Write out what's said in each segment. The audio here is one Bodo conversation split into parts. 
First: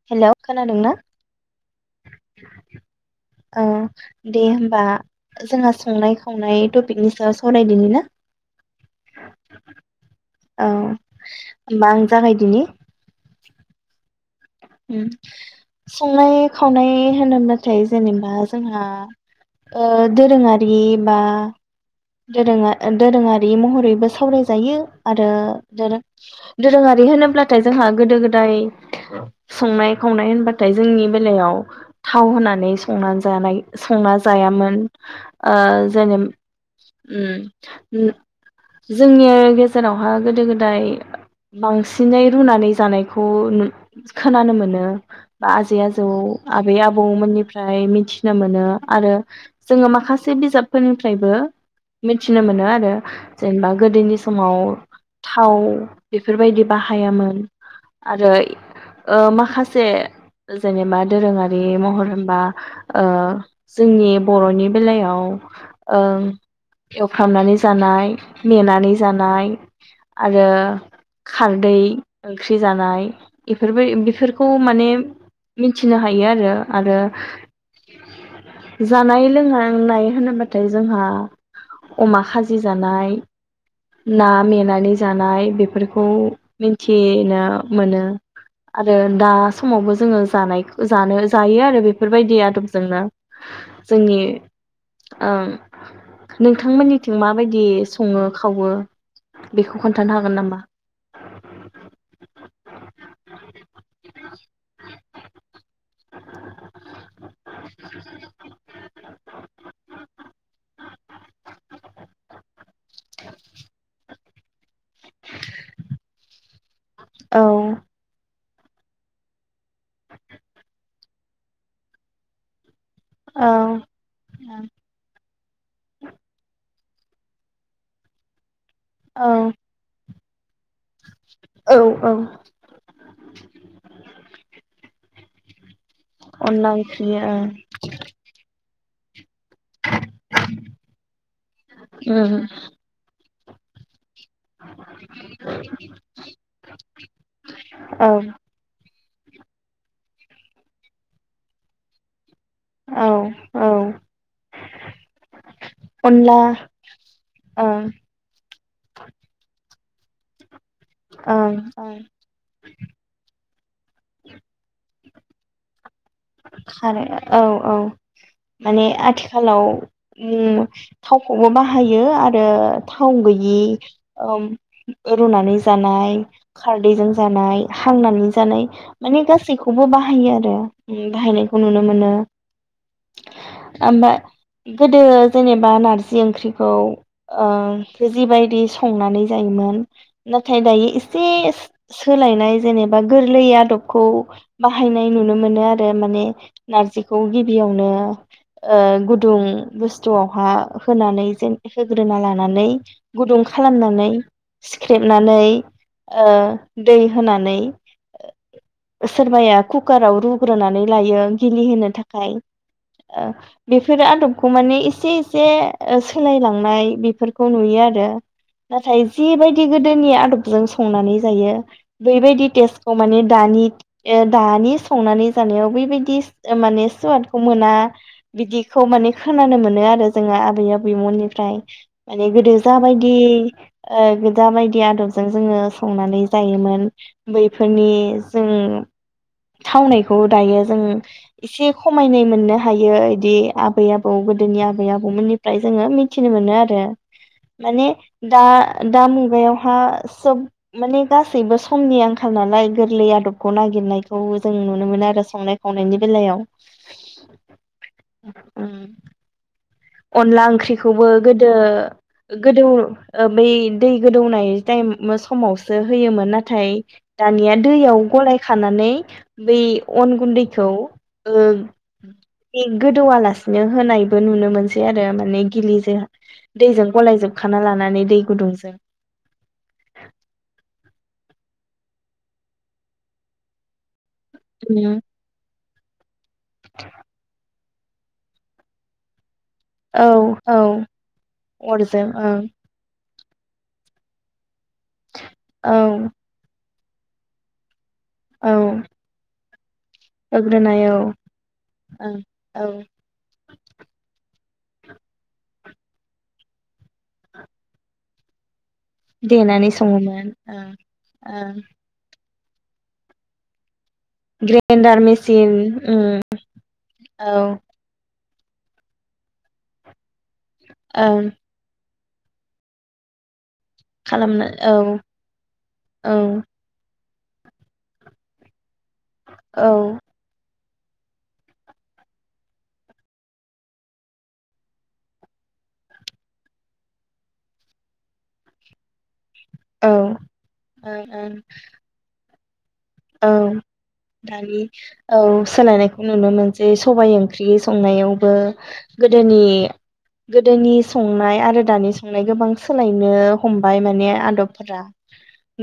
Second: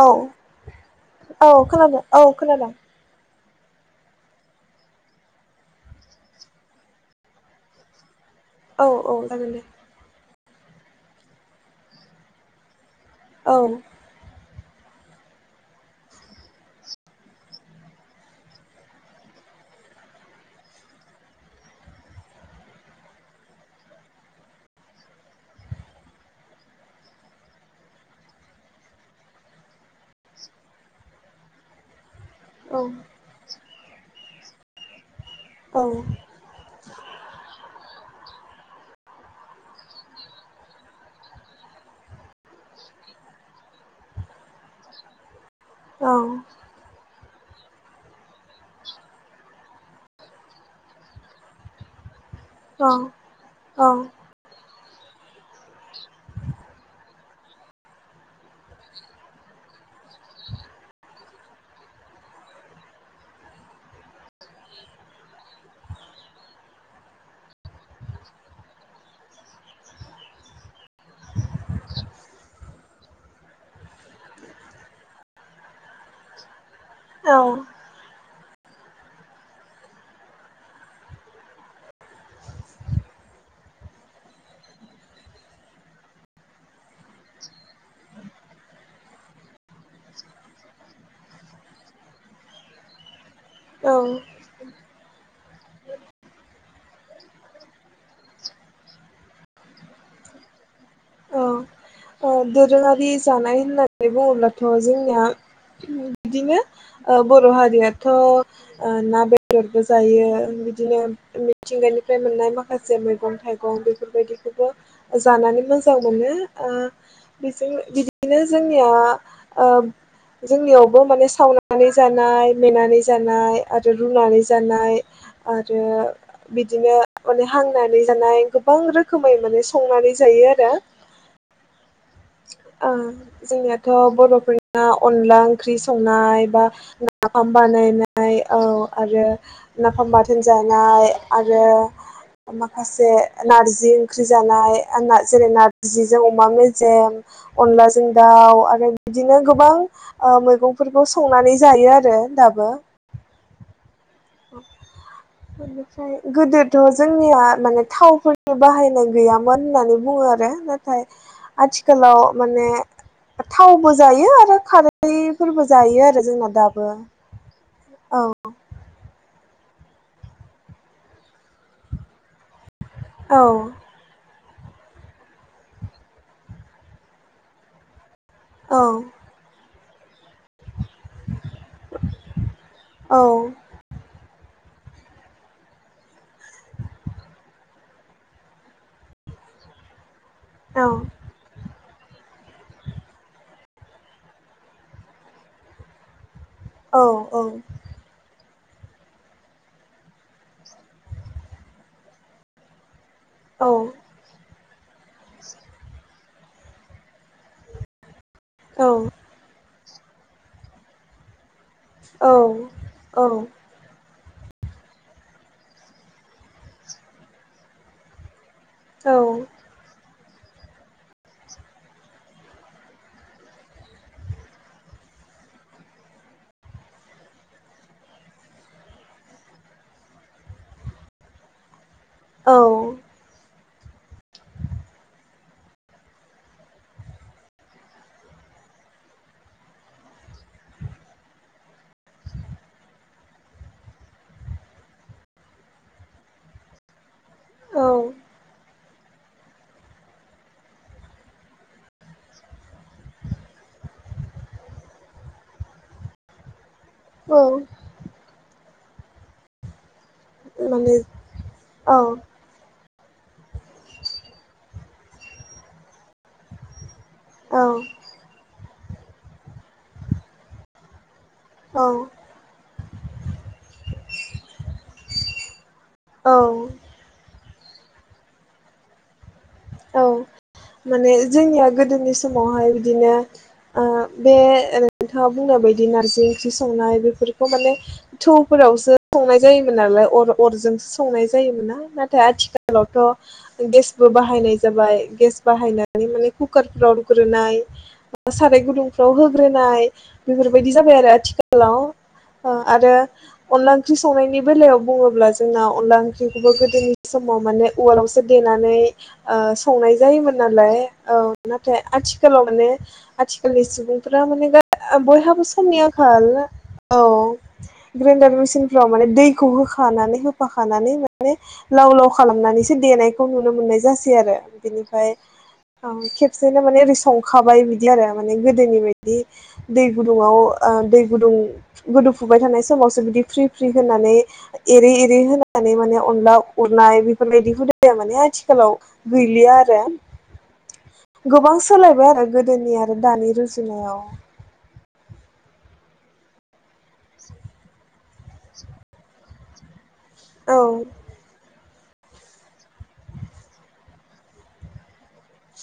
औ हेलौ खोनादोंना औ खोनादों औ खोनादों औ दे होमबा जोंहा संनाय खावनाय टपिकनि सायाव सावरायदिनि ना औ औ जागोन दे औ होमबा आं जागायदिनि औ संनाय खावनाय होनोब्लाथाय जेनेबा जोंहा ओ दोरोङारि बा दोरों आ दोरोङारि महरैबो सावरायजायो आरो दोरोङारि होनोब्लाथाय जोंहा गोदो गोदाय संनाय खावनाय होनबाथाय जोंनि बेलायाव थाव होनानै औ संनानै जानाय संना जायामोन ओ औ जेने उम जोंनि गेजेरावहा गोदो गोदाय बांसिनै रुनानै जानायखौ नु खोनानो मोनो बा आजै आजौ औ आबै आबौमोननि फ्राय मिथिनो मोनो आरो जोङो माखासे बिजाबफोरनिफ्रायबो मि थिनो मोनो औ आरो जेनेबा गोदोनि समाव थाव बेफोरबायदि बाहायामोन आरो ओ माखासे जेनेबा दोरोङारि महर होनबा ओ जोंनि बरनि बेलायाव ओ एवफ्रामनानै जानाय मेनानै जानाय आरो खारदै ओंख्रि जानाय इफोरबाय बेफोरखौ माने मिथिनो हायो आरो आरो औ जानाय लोंनाय होनोब्लाथाय जोंहा अमा खाजि जानाय ना मेनानै जानाय बेफोरखौ मिथिनो मोनो आरो दा समावबो जोङो जानाय जानो जायो आरो बेफोरबायदि आदबजोंनो जोंनि औ ओम नोंथांमोननिथिं माबायदि सङो खावो बेखौ खोन्थानो हागोन नामा अ दोरोङारि जानाय होननानै बुङोब्लाथ जोंनिया बिदिनो ओ बर हारियाथ ओ ना बेदरबो जायो बिदिनो मिथिंगानिफ्राय मोननाय माख खासे मैगं थाइगं बेफोरबायदि [unintelligible] जानानै मोजां मोनो ओ [inaudible] औ बिनो जोंनिया जोंनियावबो माने सावनानै जानाय मेनानै औ जानाय जानाय आरो रुनानै जानाय आरो बिदिनो माने हांनानै जानाय गोबां रोखोमै माने संनानै जायो आरो औ औ ओ जोंनियाथ बरफोरना अनला ओंख्रि संनाय बा अनला ओंख्रि नाफाम बानायनाय औ आरो नाफाम बाथोन जानाय आरो ओं माखासे नार्जि ओंख्रि जानाय ओ जेरै नारजिजों अमा मेजेम औ अनलाजों दाउ आरो बिदिनो गोबां ओ मैगंफोरखौ संनानै जायो आरो दाब औ औ बेनिफ्राय अनला गोदोथ जोंनिया माने ओं थावफोरनि बाहायनाय गैयामोन होननानै बुङो आरो नाथाय ओं आथिखालाव माने थावबो जायो आरो खारै खैफोरबो जायो आरो जोंना दाबो खारे औ औ माने आथिा खालाव उम थावखौबो बाहायो आरो थाव औ गैयि ओम रुनानै जानाय खारदैजों जानाय हांनानै जानाय औ माने गासैखौ खौबो बाहायो आरो उम बाहायनायखौ नुनो मोनो औ ओमबा गोदो जेनेबा नारजि ओंख्रिखौ ओ जिबायदि संनानै जायोमोन नाथायाय औ दायो इसे सोलायनाय जेनेबा गोरलै आदबखौ बाहायनाय नुनो मोनो आर ओ माने नारजिखौ औ गिबियावनो ओ गुदुं बुस्थुआवहा होनानै जोन होग्रोना लानानै गुदुं औ खालामनानै सिख्रेबनानै ओ दै होनानै औ सोरबाया कुकाराव रु रुनानै लायो गिलि होनो थाखाय औ ओ औ बेफोरो आदब खौ माने एसे एसे सोलायलांनाय बेफोरखौ नुयो आरो नाथाय औ जिबायदि गोदोनि आदब जों संनानै जायो बैबायदि टेसखौ माने दानि ओ दानि संनानै जानायाव बैबायदि माने सुवादखौ मोना बिदिखौ माने खोनानो मोनो आरो जोंहा आबै मोननिफ्राय। माने गोदो जाबायदि ओ गोजा बायदि आदबजों जोङो संनानै जायोमोन बैफोरनि जों थावनाय बेखौ दायो जों एसे खमायनाय मोननो हायो बिदि आबै आबौ गोदोनि आबै आबौमोननिफ्राय जोङो मिथिनो मोनो आरो माने औ दा दा मुगायावहा सोब माने गासैबो समनि आंखाल नालाय गोरलै आदबखौ नागिरनायखौ जों न नुनो मोन आरो संनाय खावनायनि बेलायाव औ उम अनला माने ओंख्रिखौबो औ गोदो-गोदो बै दै गोदौनाय टाइम समावसो होयोमोन नाथाय दानिया औ दैयाव गलाय खाना नै बै अन गुन्दैखौ ओं इं गोदौलासिनो होनायबो नुनो मोनसै आरो माने गिलि [unintelligible] औ दैजों गलायजों होखाना लानानै दै गुदुंजों औ माने जोंनिया गोदोनि समावहाय बिदिनो ओ बे उम नोंथाङा बुंनाय बायदि बि नारजि थि संनाय बेफोरखौ माने थौफोरावसो संनाय जायोमोन औ नालाय अर औ अरजोंसो संनाय जायोमोना अरजों नाथाय ओं आथिखालावथ गेसबो बाहायनाय जाबाय गेस औ बाहायनानै माने कुकार रनगुरनाय औ साराय गुदुंफ्राव हो ग्रोनाय बेफोरबायदि होग्रोनाय जाबाय औ आरो आथिखालाव ओं ओ औ आरो अनला ओंख्रि संनायनि बे बेलायाव बुङोब्ला जोंना अनला ओंख्रिखौबो गोदोनि समाव माने उवालावसो देनानै ओ देनानै संनाय सङोमोन जायोमोन ओं नालाय औ ओं नाथाय आथि- खालाव माने आथिखालनि सुबुं फ्रा मानि ग्रेन्डार बयहाबो मेसिन समनि उम आंखाल औ ग्रेण्डार मेसि दिंखियाव माने दैखौ होखानानै हो होखानानै ओं माने लाव लाव खालामनानैसो देनायखौ नुनो मोननाय जासै आरो खालामनो औ बिनिफाय औ खेबसेनो माने संखाबाय बिदि आरो माने गोदोनि बाय दि दै औ गुदुङाव ओ दै गुदुं गोदौफुबाय थानाय समावसो बिदि फ्रि फ्रि होनानै एरै एरै होनानै माने अनला उरनाय बेफोरबायदि हुदाया माने आथिखालाव गैलिया आरो ओं ओं गोबां सोलायबाय आरो गो [unintelligible] औ दानि औ सोलायनायखौ नुनो मोनसै सबाइ ओंख्रि संनायावबो गोदोनि औ गोदोनि संनाय आरो दानि संनाय गोबां सोलायनो हमबाय माने आदबफोरा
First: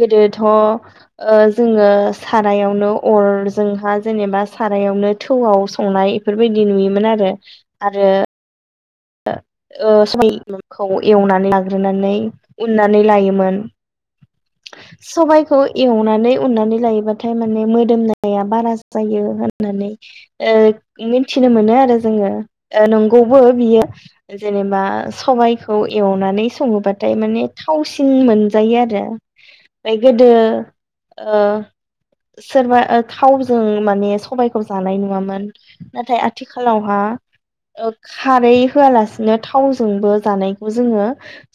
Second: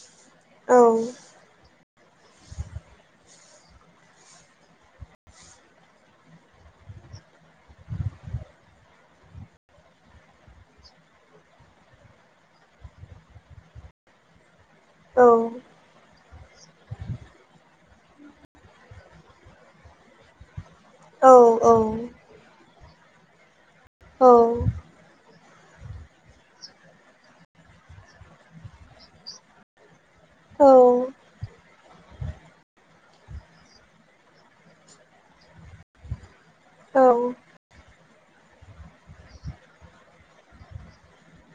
गोदो थ औ ओ जोङो सारायावनो अर जोंहा जेनेबा सारायावनो थौआव संनाय इफोरबायदि नुयोमोन आरो आरो ओ [unintelligible] एवनानै लाग्रोनानै उननानै लायोमोन सबाइखौ एवनानै उननानै लायोबाथाय माने मो- [unintelligible] नाया बारा जायो होननानै ओ औ मिनथिनो मोनो आरो औ जोङो ओ नंगौबो बियो औ जेनेबा सबाइ खौ एवनानै सङोबाथाय माने थावसिन मोनजायो आरो गोदो ओ सोरबा ओ थावजों माने सबायखौ जानाय नुवामोन नाथाय आथिखालावहा औ ओ खारै होआलासिनो थावजोंबो जानायखौ जोङो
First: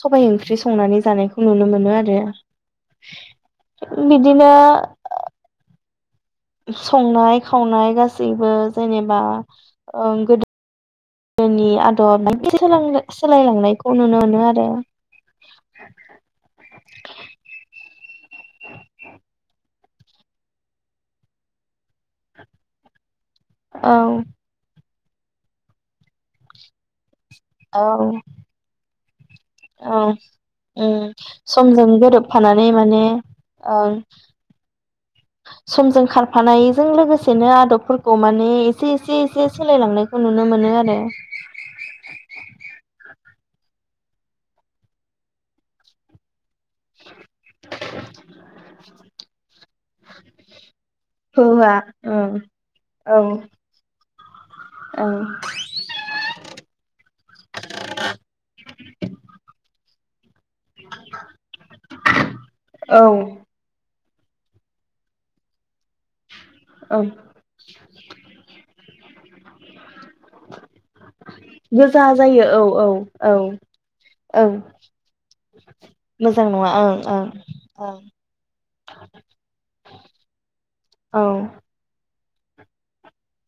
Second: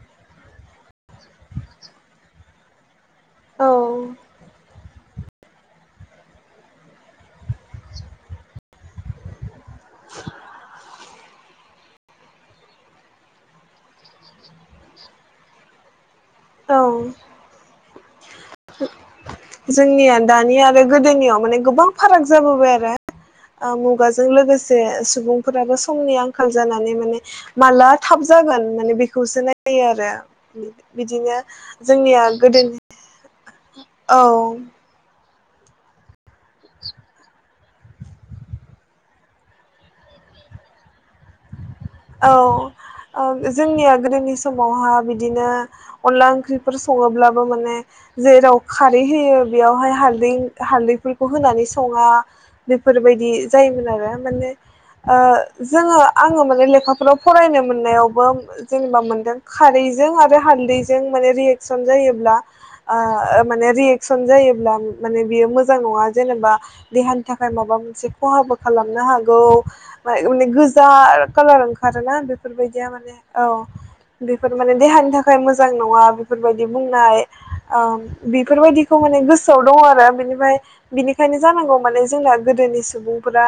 सबाय ओंख्रि संनानै जानायखौ नुनो मोनो आरो औ बिदिनो संनाय खावनाय गासैबो जेनेबा ओं गोदो गोदोनि आदब [inaudible] सोलायलांनायखौ नुनो मोनो आरो औ जोंनिया दानि आरो गोदोनियाव माने गोबां फाराग जाबोबाय आरो औ मुगाजों लोगोसे सुबुंफोराबो समनि आंखाल जानानै माने औ माला थाब जागोन माने बे खौसो नायो औ आरो उम बिदिनो समजों जोंनिया गोरोबफानानै गोदोनि माने ओं औ समजों खारफानायजों लोगोसेनो आदबफोरखौ माने एसे एसे एसे सोलायलांनायखौ नुनो मोनो आरो औ जोंनिया गोदोनि समावहा बिदिनो अनला ओंख्रिफोर सङोब्लाबो माने जेराव खारै होयो बेयावहाय हालदै हालदैफोरखौ होनानै हौवा सङा ओं औ बेफोरबायदि जायोमोन आरो माने औ जोङो आङो माने लेखाफोराव फरायनो मोननायावबो जेनेबा मोनदों खारै जों हालदैजों माने रियेगसन जायोब्ला औ माने रियेग एसन जायोब्ला माने बेयो मोजां नङा जेनेबा औ देहानि थाखाय माबा मोनसे खहाबो खालामनो हागौ गोजा कालार ओं आरो गोजा ना जायो औ औ बेफोरबायदिया माने औ औ बेफोर माने देहानि थाखाय मोजां नङा मोजां बेफोरबायदि नङा बुंनाय ओं ओं बेफोरबायदिखौ माने गोसोआव दङ आरो बेनि फ्राय बिनिखायनो ओं जानांगौ माने जोंना गोदोनि सुबुंफोरा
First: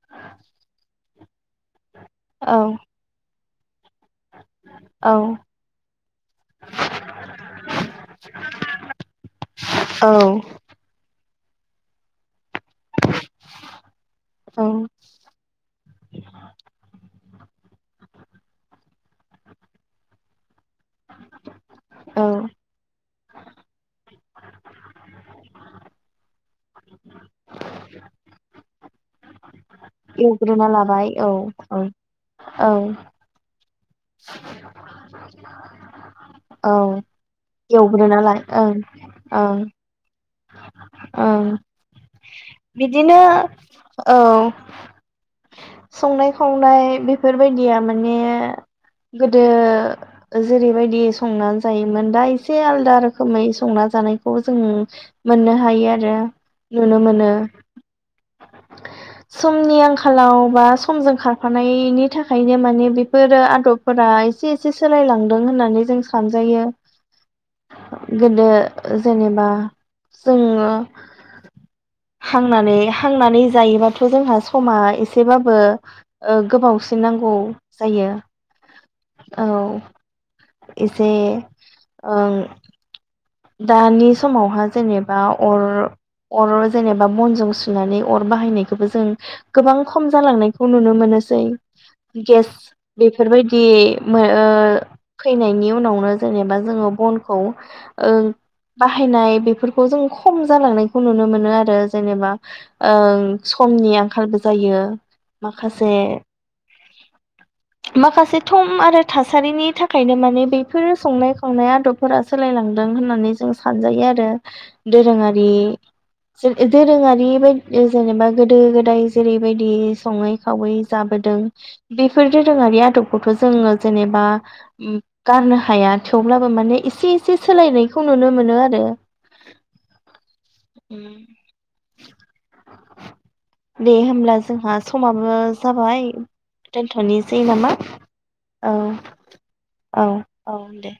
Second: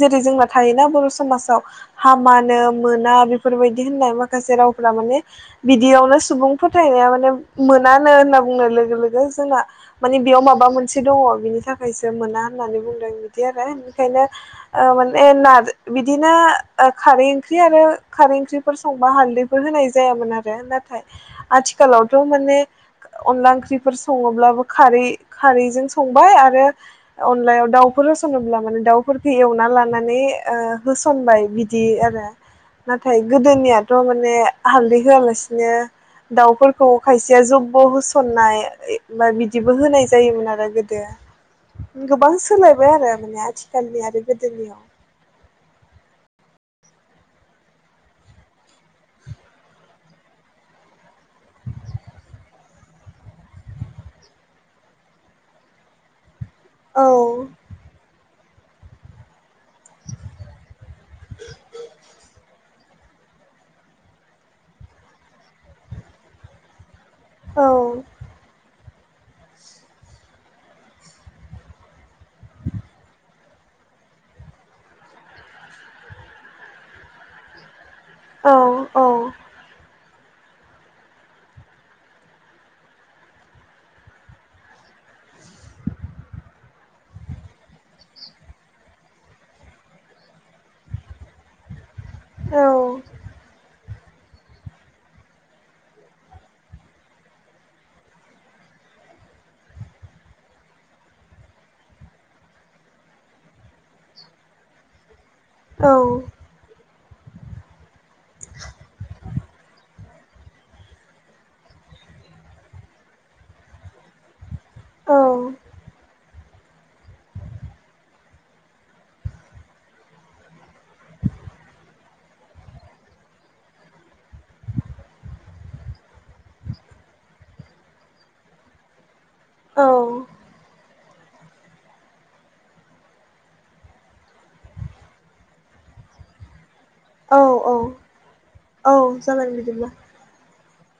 जेरै जोंना थायोना बर समाजाव हामानो औ मोना बे फोरबाय दि होननाय माखासे रावफोरा औ माने बिदियावनो सुबुं फोथायनाया माने मोनानो होनना बुंनाय लोगो लोगो जोंना औ माने औ बेयाव माबा मोनसे दङ। बिनि थाखायसो मोना होननानै बुंदों बिदि आरो ओनिखायनो औ माने न बिदिनो ओ खारै ओंख्रि आरो खारै ओंख्रिफोर संबा हाल्दैफोर होनाय जायामोन आरो ना थाइ आथिखालावथ औ माने अनला ओंख्रिफोर सङोब्लाबो खारै खारैजों संबाय आरो अनलायाव दाउफोर होसनोब्ला माने दाउफोरखौ एवना ला नानै ओ एवग्रोना लाबाय औ होसनबाय बि औ बिदि आरो औ नाथाय गोदोनिया थ माने हालदै होआलासिनो औ दाउफोरखौ खायसेया जब्ब एवग्रोना ला होसननाय ओं बा ओं बिदिबो होनाय जायो। आरो गोदो ओं गोबां सोलायबाय आरो बिदिनो माने आथिखालनि औ आरो गोदोनियाव फ्राय बेफोरबायदिया माने गोदो जेरैबायदि संनानै जायोमोन दा एसे आलदा रोखोमै संना जानायखौ जों। मोननो हायो आरो। नुनो औ मोनो। समनि आंखालाव बा। समजों खारफानायनि थाखायनो माने। बेफोरो आदबफोरा एसे एसे सोलायलांदों होननानै जों सानजायो। औ गोदो। जेनेबा। जोङो हांनानै हांनानै जायोबाथ जोंहा समा एसेबाबो ओ गोबावसिन नांगौ। जायो औ औ। एसे ओं दानि समावहा जेनेबा अर अर जेनेबा बनजों सुनानै अर बाहायनायखौबो जों गोबां खम जालांनायखौ नुनो मोनोसै। गेस औ बेफोरबायदि। मो ओ फैनायनि उनावनो जेनेबा जोङो बनखौ। ओं बाहायनाय बेफोरखौ जों खम जालांनायखौ नुनो मोनो आरो जेनेबा ओ‌ समनि आंखालबो जायो। औ माखासे। माखासे थम आरो थास थासारिनि थाखायनो माने बेफोरो संनाय खावनाय आदबफोरा सोलायलांद दों होननानै जों सानजायो आरो। औ दोरोङारि। जों ओ दोरोङारि बायदि जेनेबा गोदो गोदाय जेरैबायदि सङै खावै जाबोदों बेफोर दोरोङारि आदबखौथ जोङो जेनेबा उम गारनो हाया थेवब्लाबो माने एसे एसे। सोलायनायखौ नुनो मोनो आरो। औ। उम दे होनब्ला जोंहा समाबो जाबाय। औ दोनथनोसै औ नामा औ जागोन बिदिब्ला औ औ दे।